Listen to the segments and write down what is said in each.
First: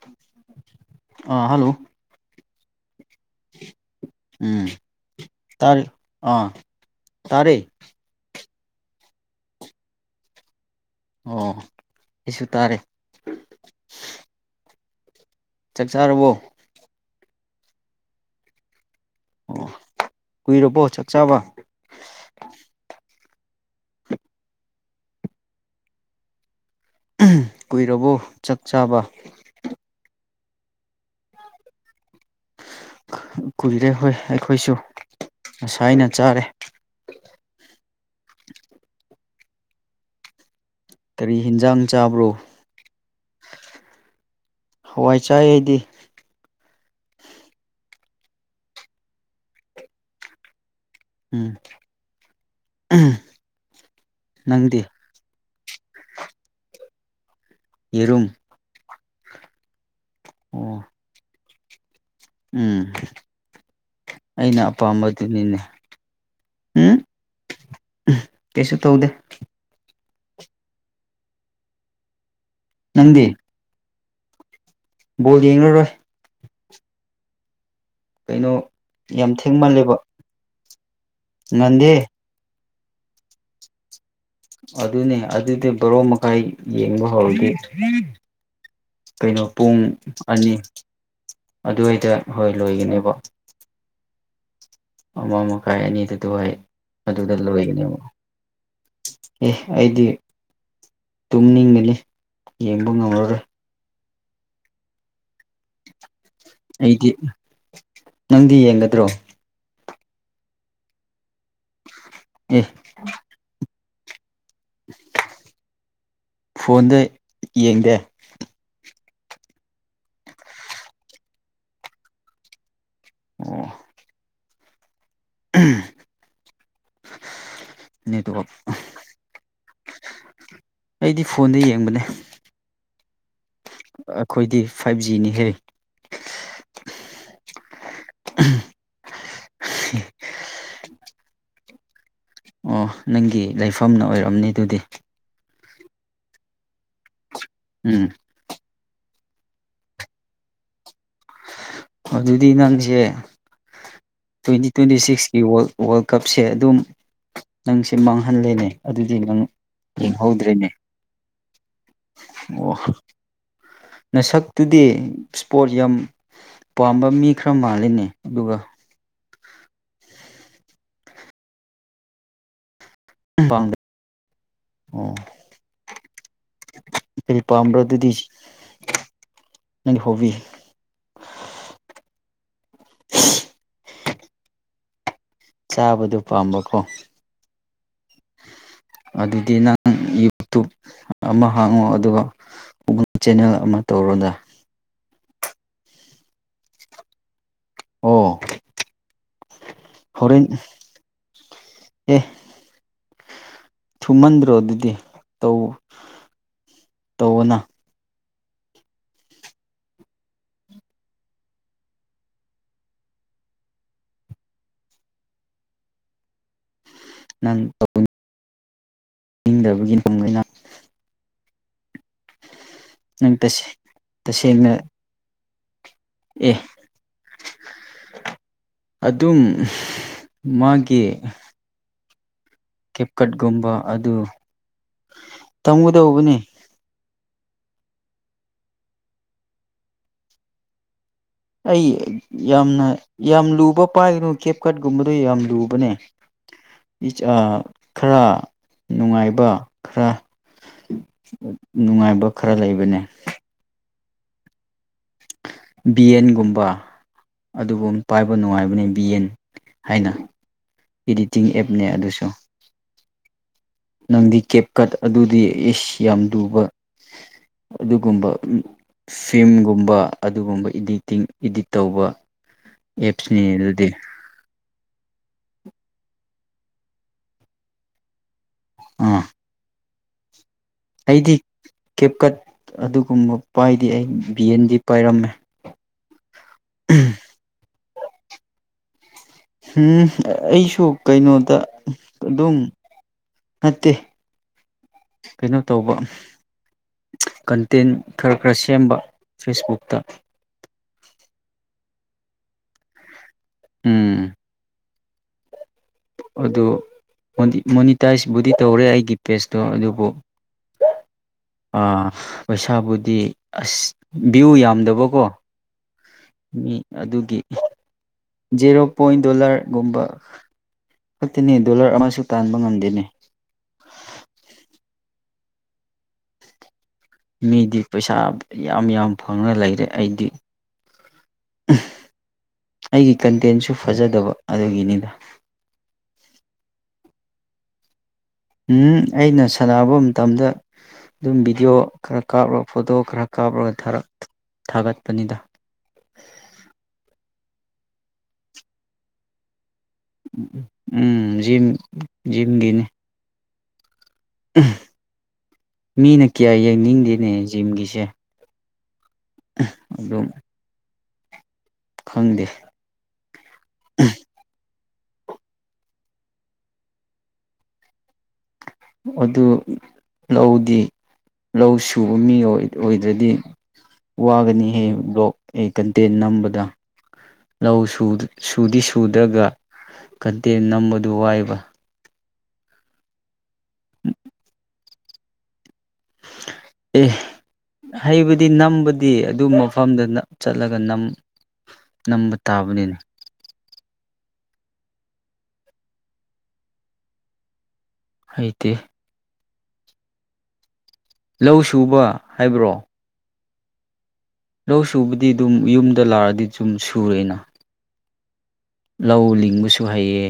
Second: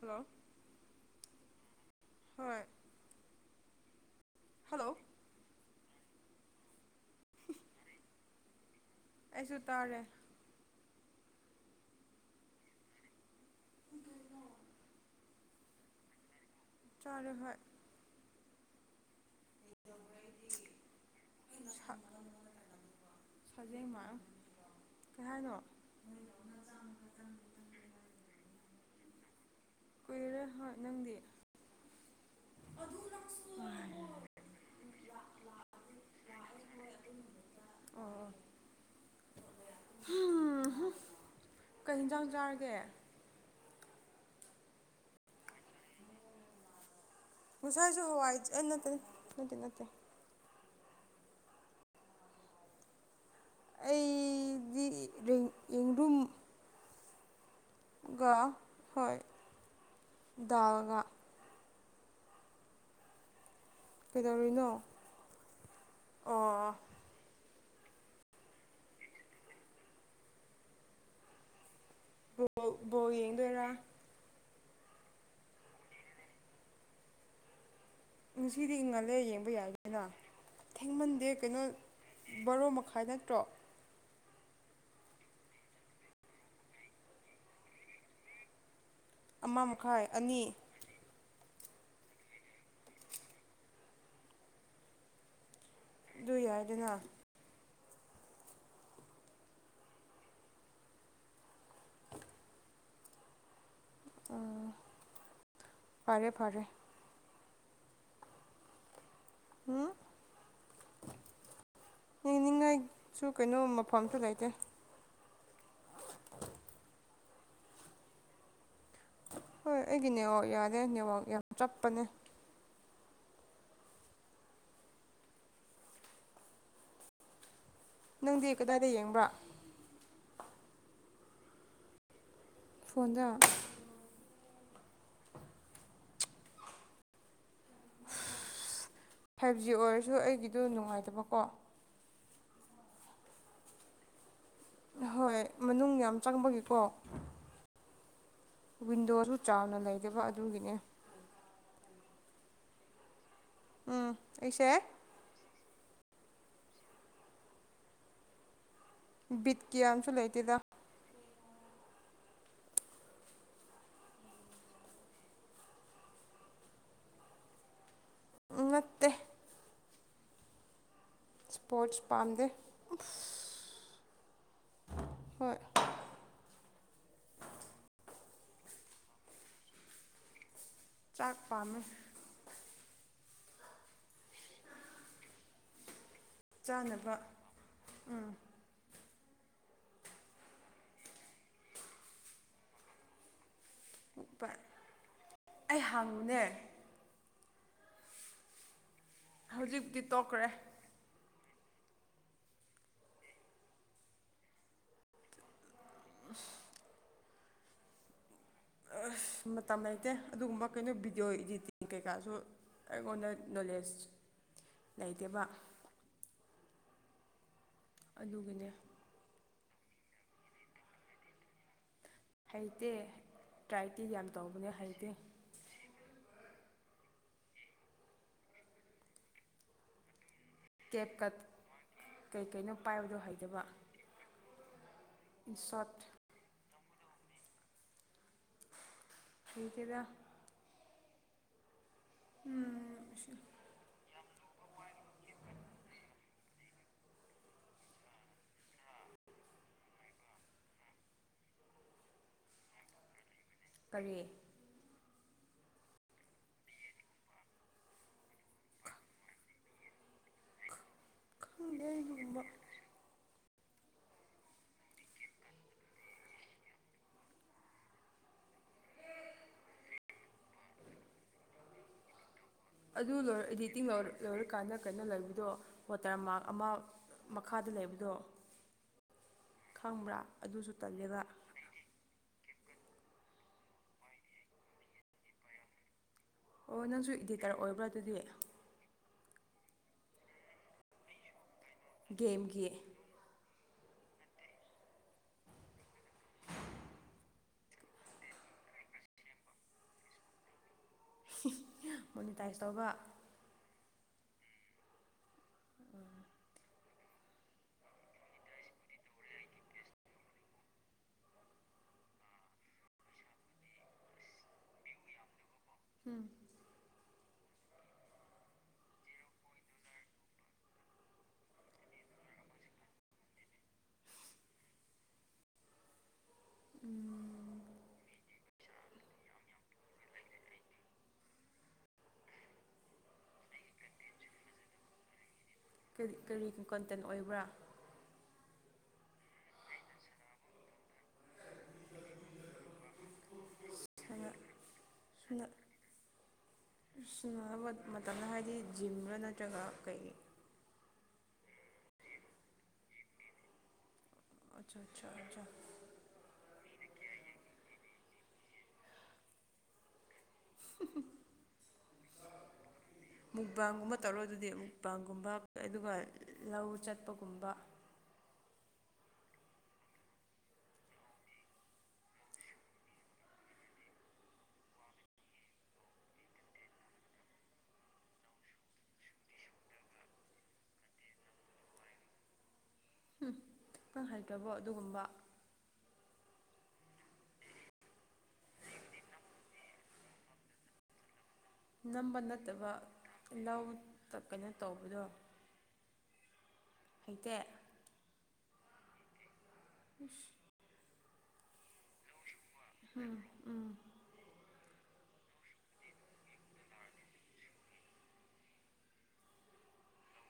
Hello ꯑꯥꯥ hello ꯍꯣꯏ hello ꯇꯔꯦ ꯑꯥ ꯇꯔꯦ ꯑꯩꯁꯨ ꯇꯥꯔꯦ ꯑꯣ ꯑꯩꯁꯨ ꯇꯥꯔꯦ ꯀꯩꯗꯧꯔꯤꯅꯣꯏ ꯆꯥꯛ ꯆꯥꯔꯕꯣ ꯆꯥꯔꯦ ꯍꯣꯏ ꯑꯣ ꯀꯨꯏꯔꯕꯣ ꯆꯥꯛ ꯆꯥꯕ ꯁꯥꯖꯦꯡꯃ ꯀꯩ ꯍꯥꯏꯅꯣ ꯀꯨꯏꯔꯕꯣ ꯆꯥꯛ ꯆꯥꯕ ꯀꯨꯏꯔꯦ ꯍꯣꯏ ꯅꯪꯗꯤ ꯀꯨꯏꯔꯦ ꯍꯣꯏ ꯑꯩꯈꯣꯏꯁꯨ ꯉꯁꯥꯏꯅ ꯆꯥꯔꯦ ꯎꯝ ꯍꯣꯏ ꯑꯗꯨꯝ ꯑꯣ ꯀꯔꯤ ꯀꯩ ꯍꯤꯟꯖꯥꯡ ꯆꯥꯕ꯭ꯔꯣ ꯆꯥꯔꯒꯦ ꯍꯋꯥꯏ ꯆꯥꯏ ꯑꯩꯗꯤ ꯉꯁꯥꯏꯁꯨ ꯍꯋꯥꯏ ꯅꯠꯇꯦ ꯅꯠꯇꯦ ꯅꯠꯇꯦ ꯎꯝ ꯅꯪꯗꯤ ꯑꯩꯗꯤ ꯔꯤꯡ ꯏꯪꯗꯨꯝ ꯌꯦꯔꯨꯝ ꯒ ꯍꯣꯏ ꯑꯣ ꯗꯥꯜꯒ ꯎꯝ ꯑꯩꯅ ꯀꯩꯗꯧꯔꯤꯅꯣ ꯑꯄꯥꯝꯕꯗꯨꯅꯤꯅꯦ ꯑꯣ ꯎꯝ ꯀꯩꯁꯨ ꯇꯧꯗꯦ ꯕꯧ ꯕꯣꯜ ꯅꯪꯗꯤ ꯌꯦꯡꯗꯣꯏꯔꯥ ꯕꯣꯜ ꯌꯦꯡꯂꯔꯣꯏ ꯀꯩꯅꯣ ꯉꯁꯤꯗꯤ ꯉꯜꯂꯦ ꯌꯥꯝ ꯌꯦꯡꯕ ꯊꯦꯡꯃꯜꯂꯦꯕ ꯌꯥꯏꯒꯦꯔ ꯊꯦꯡꯃꯟꯗꯦ ꯀꯩꯅꯣ ꯉꯟꯗꯦ ꯕꯔꯣ ꯃꯈꯥꯏ ꯅꯠꯇ꯭ꯔꯣ ꯑꯗꯨꯅꯦ ꯑꯗꯨꯗꯤ ꯕꯔꯣ ꯃꯈꯥꯏ ꯌꯦꯡꯕ ꯍꯧꯔꯗꯤ ꯀꯩꯅꯣ ꯑꯃ ꯄꯨꯡ ꯃꯈꯥꯏ ꯑꯅꯤ ꯑꯗꯨꯋꯥꯏꯗ ꯍꯣꯏ ꯂꯣꯏꯒꯅꯦꯕ ꯑꯃ ꯃꯈꯥꯏ ꯑꯅꯤꯗꯨꯗ ꯑꯗꯨ ꯍꯣꯏ ꯌꯥꯏꯗꯅ ꯑꯗꯨꯗ ꯂꯣꯏꯒꯅꯦꯕ ꯑꯦ ꯑꯩꯗꯤ ꯇꯨꯝꯅꯤꯡꯒꯅꯤ ꯌꯦꯡꯕ ꯉꯝꯃꯔꯣꯏ ꯑꯣ ꯐꯔꯦ ꯐꯔꯦ ꯑꯩꯗꯤ ꯅꯪꯗꯤ ꯌꯦꯡꯒꯗ꯭ꯔꯣ ꯍꯨꯡ ꯑꯦ ꯌꯦꯡꯅꯤꯡꯉꯥꯏ ꯁꯨ ꯀꯩꯅꯣ ꯃꯐꯝꯁꯨ ꯂꯩꯇꯦ ꯐꯣꯟꯗ ꯌꯦꯡꯗꯦ ꯍꯣꯏ ꯑꯩꯒꯤ ꯅꯦꯠꯋꯥꯛ ꯌꯥꯗꯦ ꯅꯦꯠꯋꯥꯛ ꯌꯥꯝ ꯆꯞꯄꯅꯦ ꯑꯣꯑꯣ ꯎꯝ ꯅꯪꯗꯤ ꯀꯗꯥꯏꯗ ꯌꯦꯡꯕ꯭ꯔꯥ ꯑꯩꯗꯤ ꯐꯣꯟꯗ ꯌꯦꯡꯕꯅꯦ ꯐꯣꯟꯗ ꯑꯈꯣꯏꯗꯤ ꯐꯥꯏꯚ ꯖꯤꯅꯤ ꯀꯩꯅꯣ ꯐꯥꯏꯚ ꯖꯤ ꯑꯣꯏꯔꯁꯨ ꯑꯩꯒꯤꯗꯨ ꯅꯨꯡꯉꯥꯏꯇꯕꯀꯣ ꯑꯣ ꯅꯪꯒꯤ ꯂꯩꯐꯝꯅ ꯑꯣꯏꯔꯝꯅꯤ ꯑꯗꯨꯗꯤ ꯑꯍꯣꯏ ꯃꯅꯨꯡ ꯌꯥꯝ ꯆꯪꯕꯒꯤꯀꯣ ꯎꯝ ꯋꯤꯟꯗꯣꯁꯨ ꯆꯥꯎꯅ ꯂꯩꯇꯕ ꯑꯗꯨꯒꯤꯅꯦ ꯑꯗꯨꯗꯤ ꯅꯪꯖꯦ ꯎꯝ ꯇ꯭ꯋꯦꯟꯇꯤ ꯑꯩꯁꯦ ꯇ꯭ꯋꯦꯟꯇꯤ ꯁꯤꯛꯁꯀꯤ ꯋꯥꯔꯜ ꯋꯥꯔꯜ ꯀꯞꯁꯦ ꯑꯗꯨꯝ ꯅꯪꯁꯦ ꯃꯥꯡꯍꯜꯂꯦꯅꯦ ꯑꯗꯨꯗꯤ ꯅꯪ ꯕꯤꯠ ꯀꯌꯥꯝꯁꯨ ꯂꯩꯇꯦꯗ ꯌꯦꯡꯍꯧꯗ꯭ꯔꯦꯅꯦ ꯑꯣ ꯅꯁꯛꯇꯨꯗꯤ ꯏꯁꯄꯣꯔꯠ ꯌꯥꯝ ꯄꯥꯝꯕ ꯃꯤ ꯈꯔ ꯃꯥꯜꯂꯦꯅꯦ ꯑꯗꯨꯒ ꯅꯠꯇꯦ ꯏꯁꯄꯣꯔꯠꯁ ꯄꯥꯝꯗꯦ UNINTELLIGIBLE ꯍꯣꯏ ꯀꯔꯤ ꯄꯥꯝꯕ꯭ꯔꯥ ꯑꯗꯨꯗꯤ ꯅꯪꯒꯤ ꯍꯣꯕꯤ ꯆꯥꯛ ꯄꯥꯝꯃꯦ ꯆꯥꯕꯗꯨ ꯆꯥꯅꯕ ꯎꯪ ꯑꯗꯨꯗꯤ ꯅꯪ ꯌꯨꯇꯨꯞ ꯑꯃ ꯍꯥꯡꯉꯣ ꯑꯗꯨꯒ ꯒꯨꯒꯜ ꯆꯦꯟꯅꯦꯜ ꯑꯃ ꯇꯧꯔꯣꯗ ꯎꯠ-ꯄꯥꯠ ꯑꯩ ꯍꯥꯡꯕꯅꯦ ꯑꯣꯑꯣ ꯍꯧꯖꯤꯛꯇꯤ ꯍꯣꯔꯦꯟ ꯇꯣꯛꯈ꯭ꯔꯦ ꯑꯦ ꯊꯨꯝꯃꯟꯗ꯭ꯔꯣ ꯑꯗꯨꯗꯤ ꯇꯧ ꯇꯧꯋꯣꯅ ꯑꯥꯁ ꯊꯨꯝ ꯃꯇꯝ ꯂꯩꯇꯦ ꯑꯗꯨꯒꯨꯝꯕ ꯀꯩꯅꯣ ꯚꯤꯗꯤꯑꯣ ꯏꯗꯤꯇꯤꯡ ꯀꯩꯀꯥꯖꯨ ꯑꯩꯉꯣꯟꯗ ꯅꯣꯂꯦꯖ ꯂꯩꯇꯦꯕ UNINTELLIGIBLE ꯑꯗꯨꯒꯅꯦ ꯅꯤꯡꯗꯕꯒꯤ ꯅꯪ ꯍꯩꯇꯦ ꯅꯪ ꯇꯁꯦ ꯇ꯭ꯔꯥꯏꯇꯤ ꯌꯥꯝ ꯇꯧꯕꯅꯦ ꯇꯁꯦꯡꯅ ꯍꯩꯇꯦ꯫ ꯑꯦ ꯑꯗꯨꯝ ꯃꯥꯒꯤ ꯀꯦꯞꯀ ꯀꯩꯀꯩꯅꯣ ꯀꯦꯞꯀꯠꯒꯨꯝꯕ ꯑꯗꯨ ꯏꯟ ꯁꯣꯔꯠ ꯇꯝꯒꯗꯧꯕꯅꯦ ꯍꯩꯇꯦꯗ ꯑꯩ ꯌꯥꯝꯅ ꯌꯥꯝ ꯂꯨꯕ ꯄꯥꯏꯒꯅꯨ ꯀꯦꯞꯀꯠꯒꯨꯝꯕꯗꯣ ꯌꯥꯝ ꯂꯨꯕꯅꯦ꯫ ꯏ ꯑ ꯈꯔ ꯅꯨꯡꯉꯥꯏꯕ ꯈꯔ ꯅꯨꯡꯉꯥꯏꯕ ꯈꯔ ꯂꯩꯕꯅꯦ ꯀꯔꯤ ꯕꯤꯌꯦꯟꯒꯨꯝꯕ ꯑꯗꯨꯒꯨꯝ ꯄꯥꯏꯕ ꯅꯨꯡꯉꯥꯏꯕꯅꯦ ꯕꯤꯌꯦꯟ ꯍꯥꯏꯅ ꯏꯗꯤꯇꯤꯡ ꯑꯦꯞꯅꯦ ꯈꯪꯗꯦ ꯑꯗꯨꯁꯨ ꯑꯗꯨꯒꯨꯝꯕ ꯅꯪꯗꯤ ꯀꯦꯞ ꯀꯠ ꯑꯗꯨꯗꯤ ꯏꯁ ꯌꯥꯝ ꯂꯨꯕ ꯑꯗꯨꯒꯨꯝꯕ ꯎ ꯐꯤꯝꯒꯨꯝꯕ ꯑꯗꯨꯒꯨꯝꯕ ꯏꯗꯤꯇꯤꯡ ꯏꯗꯤꯠ ꯇꯧꯕ ꯑꯗꯨ ꯑꯦꯞꯁꯅꯤ ꯂꯣꯏꯔ ꯏꯗꯤꯇꯤꯡ ꯑꯗꯨꯗꯤ ꯂꯣꯏꯔ ꯂꯣꯏꯔꯀꯥꯟꯗ ꯀꯩꯅꯣ ꯂꯩꯕꯗꯣ ꯋꯥꯇꯔ ꯃꯥꯔꯛ ꯑꯃ ꯃꯈꯥꯗ ꯂꯩꯕꯗꯣ꯫ ꯎꯝ ꯈꯪꯕ꯭ꯔꯥ ꯑꯗꯨꯁꯨ ꯇꯜꯂꯦꯕ ꯀꯦꯞꯀꯠ ꯑꯗꯨꯒꯨꯝꯕ ꯄꯥꯏꯗꯦ ꯑꯩ ꯕꯤ ꯑꯦꯟꯗꯤ ꯄꯥꯏꯔꯝꯃꯦ꯫ ꯑꯣ ꯅꯪꯁꯨ ꯏꯗꯤꯇꯔ ꯑꯣꯏꯕ꯭ꯔꯥ ꯑꯗꯨꯗꯤ? ꯍꯨꯝ ꯑꯩꯁꯨ ꯀꯩꯅꯣꯗ ꯑꯗꯨꯝ ꯒꯦꯝꯒꯤ ꯅꯠꯇꯦ ꯀꯩꯅꯣ ꯇꯧꯕ ꯀꯟꯇꯦꯟ ꯈꯔ ꯈꯔ ꯁꯦꯝꯕ ꯐꯦꯁꯕꯨꯛꯇ꯫ ꯃꯣꯅꯤꯇꯥꯏꯁ ꯇꯧꯕ ꯎꯝ ꯑꯗꯨ ꯃꯣꯅꯤ ꯃꯣꯅꯤꯇꯥꯏꯖꯕꯨꯗꯤ ꯇꯧꯔꯦ ꯑꯩꯒꯤ ꯄꯦꯖꯇꯣ ꯑꯗꯨꯕꯨ ꯑ ꯄꯩꯁꯥꯕꯨꯗꯤ ꯑꯁ ꯚ꯭ꯌꯨ ꯌꯥꯝꯗꯕꯀꯣ ꯃꯤ ꯑꯗꯨꯒꯤ ꯖꯦꯔꯣ ꯄꯣꯏꯟ ꯗꯣꯂꯔꯒꯨꯝꯕ ꯅꯠꯇꯦꯅꯦ ꯗꯣꯂꯔ ꯑꯃꯁꯨ ꯇꯥꯟꯕ ꯉꯝꯗꯦꯅꯦ꯫ ꯎꯝ ꯃꯤꯗꯤ ꯄꯩꯁꯥ ꯌꯥꯝ ꯌꯥꯝ ꯐꯪꯔ ꯂꯩꯔꯦ ꯑꯩꯗꯤ ꯑꯩꯒꯤ ꯀꯟꯇꯦꯟꯁꯨ ꯐꯖꯗꯕ ꯑꯗꯨꯒꯤꯅꯤꯗ ꯀꯔꯤ ꯀꯔꯤ ꯀꯣꯟꯇꯦꯟ ꯑꯣꯏꯕ꯭ꯔꯥ ꯎ ꯑꯩꯅ ꯁꯥꯟꯅꯕ ꯃꯇꯝꯗ ꯑꯗꯨꯝ ꯚꯤꯗꯤꯑꯣ ꯈꯔ ꯀꯥꯞꯂꯒ ꯐꯣꯇꯣ ꯈꯔ ꯀꯥꯞꯔꯒ ꯊꯥꯔꯛ ꯊꯥꯒꯠꯄꯅꯤꯗ꯫ [unintelligible] ꯃꯇꯝꯗ ꯍꯥꯏꯗꯤ ꯖꯤꯝꯔꯥ ꯅꯠꯇ꯭ꯔꯒ ꯀꯩꯒꯤ ꯎ ꯎꯝ ꯖꯤꯝ ꯖꯤꯝꯒꯤꯅꯤ ꯑꯠꯁꯥꯁꯥ ꯑꯠꯁꯥ ꯃꯤꯅ ꯀꯌꯥ ꯌꯦꯡꯅꯤꯡꯗꯦꯅꯦ ꯖꯤꯝꯒꯤꯁꯦ꯫ ꯑꯗꯣ ꯈꯪꯗꯦ ꯃꯨꯛꯕꯥꯡꯒꯨꯝꯕ ꯇꯧꯔꯣ ꯑꯗꯨꯗꯤ ꯃꯨꯛꯕꯥꯡꯒꯨꯝꯕ ꯑꯗꯨꯒ ꯂꯧ ꯆꯠꯄꯒꯨꯝꯕ ꯑꯗꯨ ꯂꯧꯗꯤ ꯂꯧ ꯁꯨꯕ ꯃꯤ ꯑꯣꯏ ꯑꯣꯏꯗ꯭ꯔꯗꯤ꯫ ꯋꯥꯒꯅꯤꯍꯦ ꯕ꯭ꯂꯣꯛ ꯑꯦ ꯀꯟꯇꯦꯟ ꯅꯝꯕꯗ꯫ ꯂꯧ ꯁꯨꯗꯤ ꯁꯨꯗ꯭ꯔꯒ ꯀꯟꯇꯦꯟ ꯅꯝꯕꯗꯨ ꯋꯥꯏꯕ꯫ ꯅꯪ ꯍꯩꯇ꯭ꯔꯕꯣ ꯑꯗꯨꯒꯨꯝꯕ꯫ ꯑꯦ ꯍꯩꯕꯗꯤ ꯅꯝꯕꯗꯤ ꯑꯗꯨ ꯃꯐꯝꯗ ꯆꯠꯂꯒꯝ ꯅꯝ ꯅꯝꯕ ꯅꯠꯇꯕ ꯂꯧꯇ ꯀꯩꯅꯣ ꯇꯧꯕꯗꯣ ꯍꯩꯇꯦ꯫ ꯍꯩꯇꯦ꯫ ꯎꯁ꯫ ꯂꯧ ꯁꯨꯕ ꯍꯥꯏꯕ꯭ꯔꯣ? ꯎꯝ ꯎꯝ꯫ ꯂꯧ ꯁꯨꯕꯗꯤ ꯑꯗꯨꯝ ꯌꯨꯝꯗ ꯂꯥꯛꯑꯗꯤ ꯁꯨꯝ ꯁꯨꯔꯦꯅ꯫ ꯂꯧ ꯂꯤꯡꯕꯁꯨ ꯍꯩꯌꯦ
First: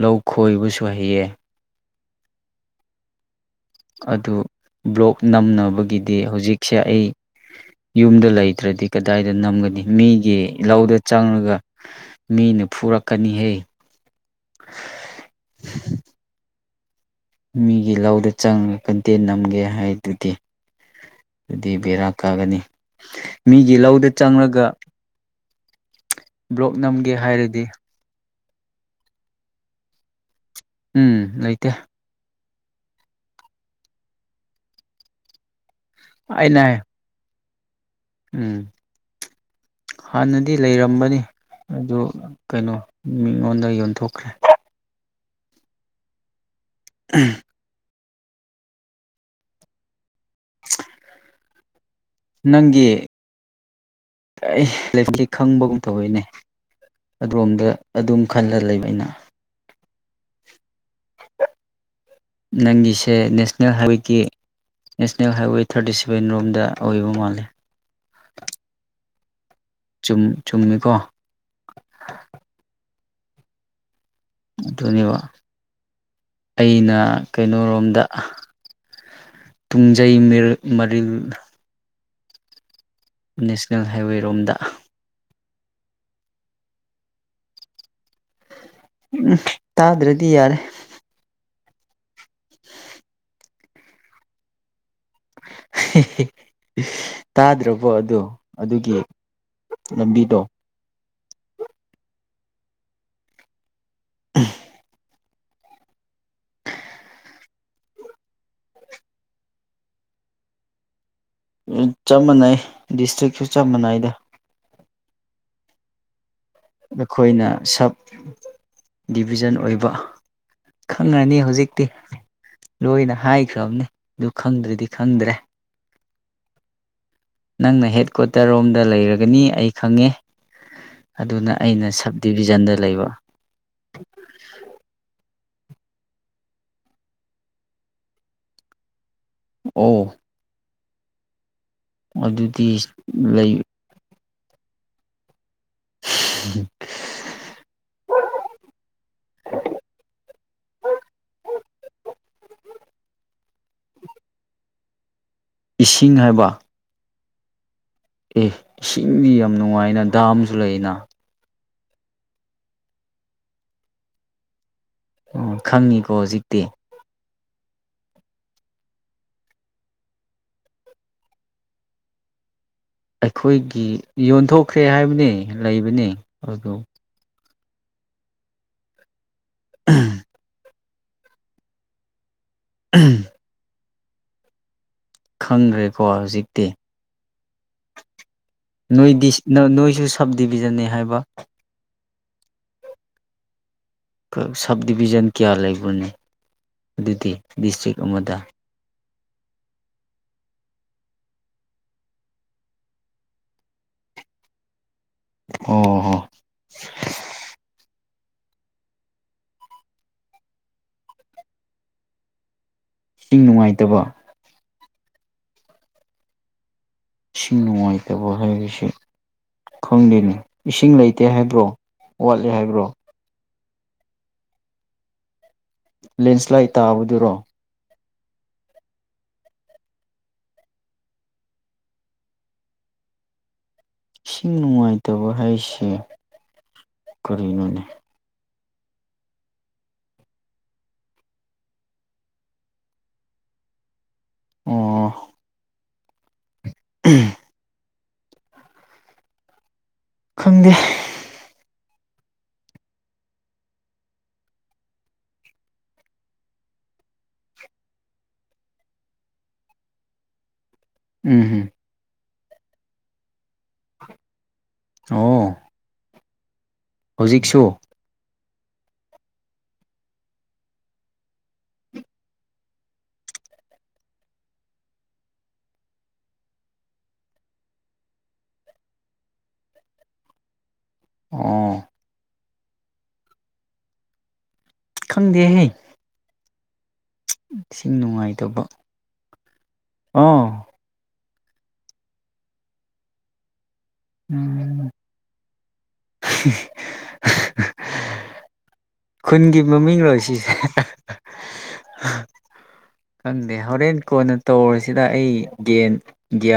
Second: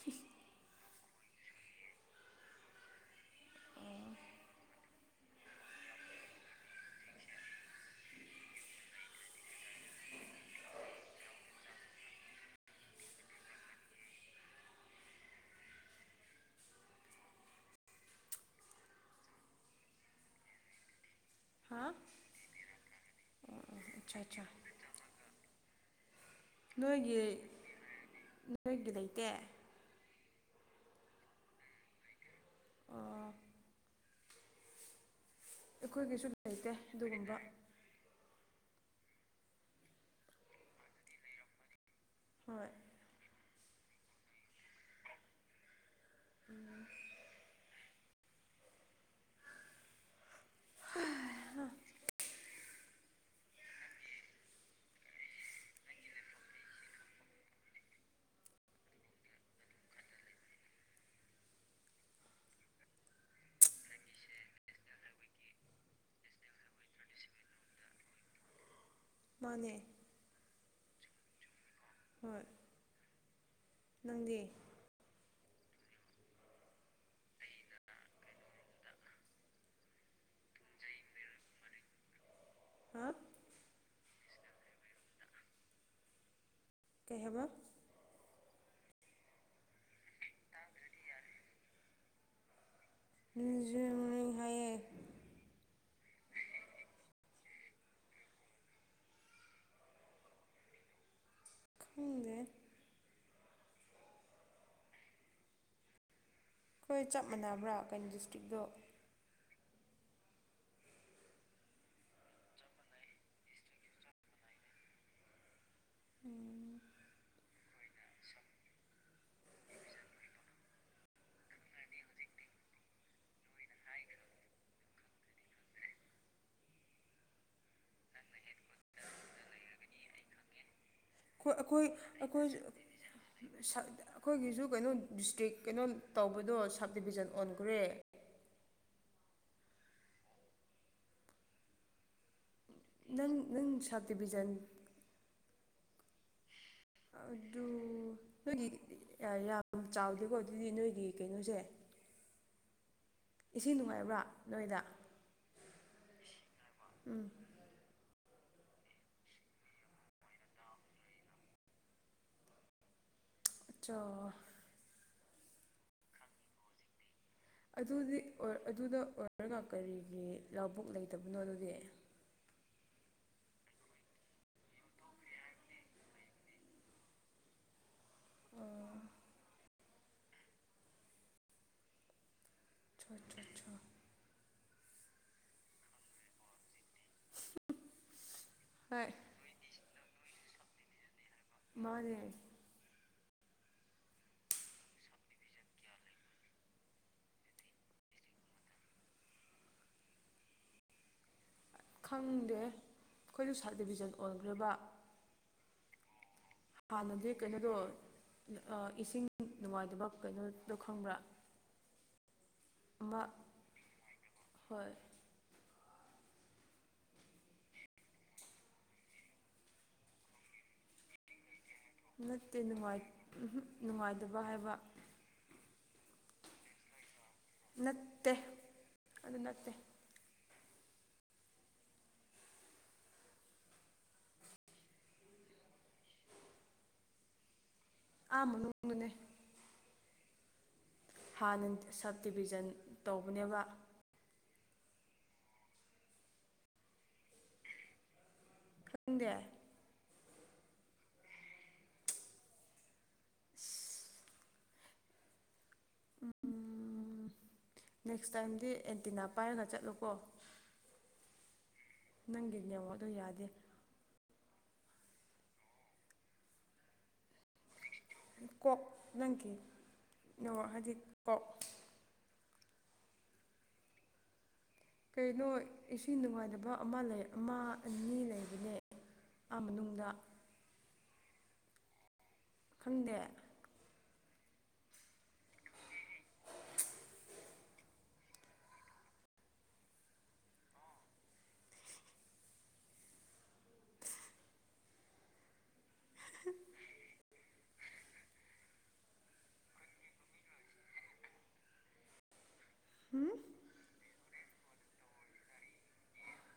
ꯂꯧ ꯈꯣꯏꯕꯁꯨ ꯍꯩꯌꯦ꯫ ꯑꯗꯨ ꯕ꯭ꯂꯣꯛ ꯅꯝꯅꯕꯒꯤꯗꯤ ꯍꯧꯖꯤꯛꯁꯦ ꯑꯩ ꯌꯨꯝꯗ ꯂꯩꯇ꯭ꯔꯗꯤ ꯀꯗꯥꯏꯗ ꯅꯝꯒꯅꯤ ꯃꯤꯒꯤ ꯂꯧꯗ ꯆꯪꯉꯒ ꯃꯤꯅ ꯐꯨꯔꯛꯀꯅꯤꯍꯦ꯫ ꯃꯤꯒꯤ ꯂꯧꯗ ꯆꯪꯉꯒ ꯀꯟꯇꯦꯟ ꯅꯝꯒꯦ ꯍꯥꯏꯗꯨꯗꯤ꯫ ꯑꯗꯨꯗꯤ ꯍꯥ ꯕꯦꯔꯥ ꯀꯥꯒꯅꯤ ꯃꯤꯒꯤ ꯂꯧꯗ ꯑꯠꯆꯥ ꯑꯠꯆꯥ ꯆꯪꯂꯒ꯫ ꯕ꯭ꯂꯣꯛ ꯅꯝꯒꯦ ꯅꯣꯏꯒꯤ ꯍꯥꯏꯔꯗꯤ ꯅꯣꯏꯒꯤ ꯂꯩꯇꯦ꯫ ꯎꯝ ꯂꯩꯇꯦ꯫ ꯑꯣ ꯑꯩꯈꯣꯏꯒꯤꯁꯨ ꯑꯩꯅ ꯂꯩꯇꯦ ꯍꯥꯏ ꯑꯗꯨꯒꯨꯝꯕ꯫ ꯎꯝ ꯍꯥꯟꯅꯗꯤ ꯂꯩꯔꯝꯕꯅꯤ ꯑꯗꯨ ꯍꯣꯏ ꯀꯩꯅꯣ ꯃꯤꯉꯣꯟꯗ ꯌꯣꯟꯊꯣꯛꯈ꯭ꯔꯦ꯫ ꯎꯝ꯫ ꯎꯝꯍ꯫ [inaudible] ꯅꯪꯒꯤ ꯂꯥꯏꯐꯇꯤ ꯈꯪꯕꯒꯨꯝ ꯇꯧꯏꯅꯦ, ꯑꯗꯣꯝꯗ ꯑꯗꯨꯝ ꯈꯜꯂ ꯂꯩꯕ ꯑꯩꯅ꯫ ꯅꯪꯒꯤꯁꯦ ꯅꯦꯁꯅꯦꯜ ꯍꯥꯏꯋꯦꯒꯤ ꯅꯦꯁꯅꯦꯜ ꯍꯥꯏꯋꯦ ꯊꯥꯔꯇꯤ ꯁꯕꯦꯟ ꯔꯣꯝꯗ ꯑꯣꯏꯕ ꯃꯥꯂꯦ꯫ ꯃꯥꯅꯦ꯫ ꯆꯨꯝ ꯆꯨꯝꯃꯤꯀꯣ꯫ ꯍꯣꯏ ꯅꯪꯗꯤ? ꯑꯗꯨꯅꯦꯕ ꯑꯩꯅ ꯀꯩꯅꯣꯔꯣꯝꯗ ꯇꯨꯡꯖꯩ ꯃꯔꯤꯜ ꯍꯥ ꯅꯦꯁꯅꯦꯜ ꯍꯥꯏꯋꯦꯔꯣꯝꯗ꯫ ꯀꯩ ꯍꯥꯏꯕ? ꯎꯝ ꯇꯥꯗ꯭ꯔꯗꯤ ꯌꯥꯔꯦ꯫ ꯂꯤꯡꯖꯦꯜ ꯃꯥꯟꯅꯧ ꯍꯥꯏꯌꯦ꯫ ꯍꯦꯍꯦ ꯇꯥꯗ꯭ꯔꯕꯣ ꯑꯗꯣ ꯑꯗꯨꯒꯤ ꯂꯝꯕꯤꯗꯣ꯫ ꯈꯪꯗꯦ꯫ ꯎꯝ꯫ ꯑꯈꯣꯏ ꯆꯞ ꯃꯥꯟꯅꯕ꯭ꯔꯥ ꯀꯩꯅꯣ ꯗꯤꯁꯇ꯭ꯔꯤꯛꯇꯣ꯫ ꯎꯝ ꯆꯞ ꯃꯥꯟꯅꯩ ꯗꯤꯁꯇ꯭ꯔꯤꯛꯁꯨ ꯆꯞ ꯃꯥꯟꯅꯩꯗ ꯑꯩꯈꯣꯏꯅ ꯁꯞ ꯗꯤꯕꯤꯖꯟ ꯑꯣꯏꯕ ꯈꯪꯉꯅꯤ ꯍꯧꯖꯤꯛꯇꯤ ꯂꯣꯏꯅ ꯍꯥꯏꯈ꯭ꯔꯕꯅꯤ ꯑꯗꯨ ꯈꯪꯗ꯭ꯔꯗꯤ ꯈꯪꯗ꯭ꯔꯦ ꯅꯪꯅ ꯍꯦꯠ ꯀ꯭ꯋꯥꯇꯔꯔꯣꯝꯗ ꯂꯩꯔꯒꯅꯤ ꯑꯩ ꯈꯪꯉꯦ ꯑꯗꯨꯅ ꯑꯩꯈꯣꯏ ꯑꯩꯅ ꯁꯕ ꯑꯩꯈꯣꯏ ꯗꯤꯕꯤꯖꯟꯗ ꯑꯩꯈꯣꯏ ꯂꯩꯕ ꯑꯩꯈꯣꯏꯒꯤꯁꯨ ꯀꯩꯅꯣ ꯗꯤꯁꯇ꯭ꯔꯤꯛ ꯀꯩꯅꯣ ꯇꯧꯕꯗꯣ ꯁꯕ ꯗꯤꯕꯤꯖꯟ ꯑꯣꯟꯈ꯭ꯔꯦ ꯑꯣ ꯑꯗꯨꯗꯤ ꯅꯪ ꯂꯩ ꯅꯪ ꯁꯕ ꯗꯤꯕꯤꯖꯟ [inaudible] ꯑꯗꯨ ꯅꯣꯏꯒꯤ ꯑꯥ ꯌꯥꯝ ꯆꯥꯎꯗꯦꯀꯣ ꯑꯗꯨꯗꯤ ꯅꯣꯏꯒꯤ ꯀꯩꯅꯣꯁꯦ [inaudible] ꯏꯁꯤꯡ ꯅꯨꯡꯉꯥꯏꯕ꯭ꯔꯥ ꯅꯣꯏꯗ ꯏꯁꯤꯡ ꯍꯥꯏꯕ ꯎꯝ ꯑꯦ ꯏꯁꯤꯡꯗꯤ ꯌꯥꯝ ꯅꯨꯡꯉꯥꯏꯅ ꯗꯥꯝꯁꯨ ꯂꯩꯅ ꯑꯠꯆꯥ ꯑꯣ ꯈꯪꯉꯤꯀꯣ ꯍꯧꯖꯤꯛꯇꯤ ꯑꯗꯨꯗꯤ ꯑꯣ ꯑꯗꯨꯗ ꯑꯣꯏꯔꯒ ꯀꯔꯤꯒꯤ ꯂꯧꯕꯨꯛ ꯂꯩꯇꯕꯅꯣ ꯑꯗꯨꯗꯤ ꯑꯩꯈꯣꯏꯒꯤ ꯌꯣꯟꯊꯣꯛꯈ꯭ꯔꯦ ꯍꯥꯏꯕꯅꯦ ꯂꯩꯕꯅꯦ ꯑꯗꯨ ꯑꯥ [inaudible] [unintelligible] ꯈꯪꯈ꯭ꯔꯦꯀꯣ ꯍꯧꯖꯤꯛꯇꯤ ꯍꯣꯏ ꯅꯣꯏꯗꯤ ꯅꯣꯏ ꯅꯣꯏꯁꯨ ꯁꯕ ꯗꯤꯕꯤꯖꯟꯅꯦ ꯍꯥꯏꯕ ꯃꯥꯅꯦ ꯀ ꯁꯕ ꯗꯤꯕꯤꯖꯟ ꯀꯌꯥ ꯂꯩꯕ꯭ꯔꯅꯦ ꯑꯗꯨꯗꯤ ꯗꯤꯁꯇ꯭ꯔꯤꯛ ꯑꯃꯗ ꯈꯪꯗꯦ ꯑꯩꯈꯣꯏꯁꯨ ꯁꯕ ꯗꯤꯕꯤꯖꯟ ꯑꯣꯏꯈ꯭ꯔꯕ ꯑꯣꯍꯣ ꯍꯥꯟꯅꯗꯤ ꯀꯩꯅꯣꯗꯣ ꯑꯥ ꯏꯁꯤꯡ ꯅꯨꯡꯉꯥꯏꯇꯕ ꯀꯩꯅꯣꯗꯣ ꯈꯪꯕ꯭ꯔꯥ [inaudible] ꯑꯃ ꯅꯨꯡꯉꯥꯏꯇꯕ ꯍꯣꯏ ꯏꯁꯤꯡ ꯅꯨꯡꯉꯥꯏꯇꯕ ꯍꯥꯏꯕꯁꯦ ꯈꯪꯗꯦꯅꯦ ꯏꯁꯤꯡ ꯂꯩꯇꯦ ꯍꯥꯏꯕ꯭ꯔꯣ ꯋꯥꯠꯂꯦ ꯅꯠꯇꯦ ꯍꯥꯏꯕ꯭ꯔꯣ ꯅꯨꯡꯉꯥꯏ ꯎꯝꯍꯨ ꯅꯨꯡꯉꯥꯏꯇꯕ ꯍꯥꯏꯕ ꯂꯦꯟꯁ꯭ꯂꯥꯏꯠ ꯇꯥꯕꯗꯨꯔꯣ ꯅꯠꯇꯦ ꯑꯗꯨ ꯅꯠꯇꯦ ꯏꯁꯤꯡ ꯅꯨꯡꯉꯥꯏꯇꯕ ꯍꯥꯏꯁꯦ ꯀꯔꯤꯅꯣꯅꯦ [unintelligible] ꯍꯥꯟꯅ ꯁꯕ ꯗꯤꯕꯤꯖꯟ ꯇꯧꯕꯅꯦꯕ ꯑꯣ [inaudible] ꯈꯪꯗꯦ ꯈꯪꯗꯦ ꯎꯝ ꯅꯦꯛꯁ ꯇꯥꯏꯝꯗꯤ ꯑꯦꯟꯇꯤꯅꯥ ꯄꯥꯏꯔꯥꯒꯥ ꯆꯠꯂꯨꯀꯣ ꯎꯝ ꯍꯨꯝ ꯅꯪꯒꯤ ꯅꯦꯠꯋꯥꯛꯇꯣ ꯌꯥꯗꯦ ꯑꯣ ꯍꯨꯖꯤꯛꯁꯨ ꯀꯣꯛ ꯅꯪꯒꯤ ꯅꯣ ꯍꯥꯏꯗꯤ ꯀꯣꯛ ꯀꯩ ꯂꯣꯏ ꯏꯁꯤꯡ ꯅꯨꯡꯉꯥꯏꯇꯥꯕ ꯑꯃ ꯂꯩ ꯑꯃ ꯑꯅꯤ ꯂꯩꯕꯥꯅꯦ ꯑꯃꯥꯅꯨꯡꯗꯥ ꯑꯣ ꯈꯪꯗꯦ ꯈꯪꯗꯦꯍꯦ ꯏꯁꯤꯡ ꯅꯨꯡꯉꯥꯏꯇꯥꯕ ꯑꯥꯎ ꯎꯝ ꯈꯨꯟꯒꯤ ꯃꯃꯤꯡ ꯂꯣ ꯁꯤꯁꯦ ꯈꯪꯗꯦ ꯍꯣꯔꯦꯟ ꯀꯣꯟꯅ ꯇꯧꯔꯤꯁꯤꯗ ꯑꯩ ꯒꯦꯟ ꯒ꯭ꯌꯥꯟ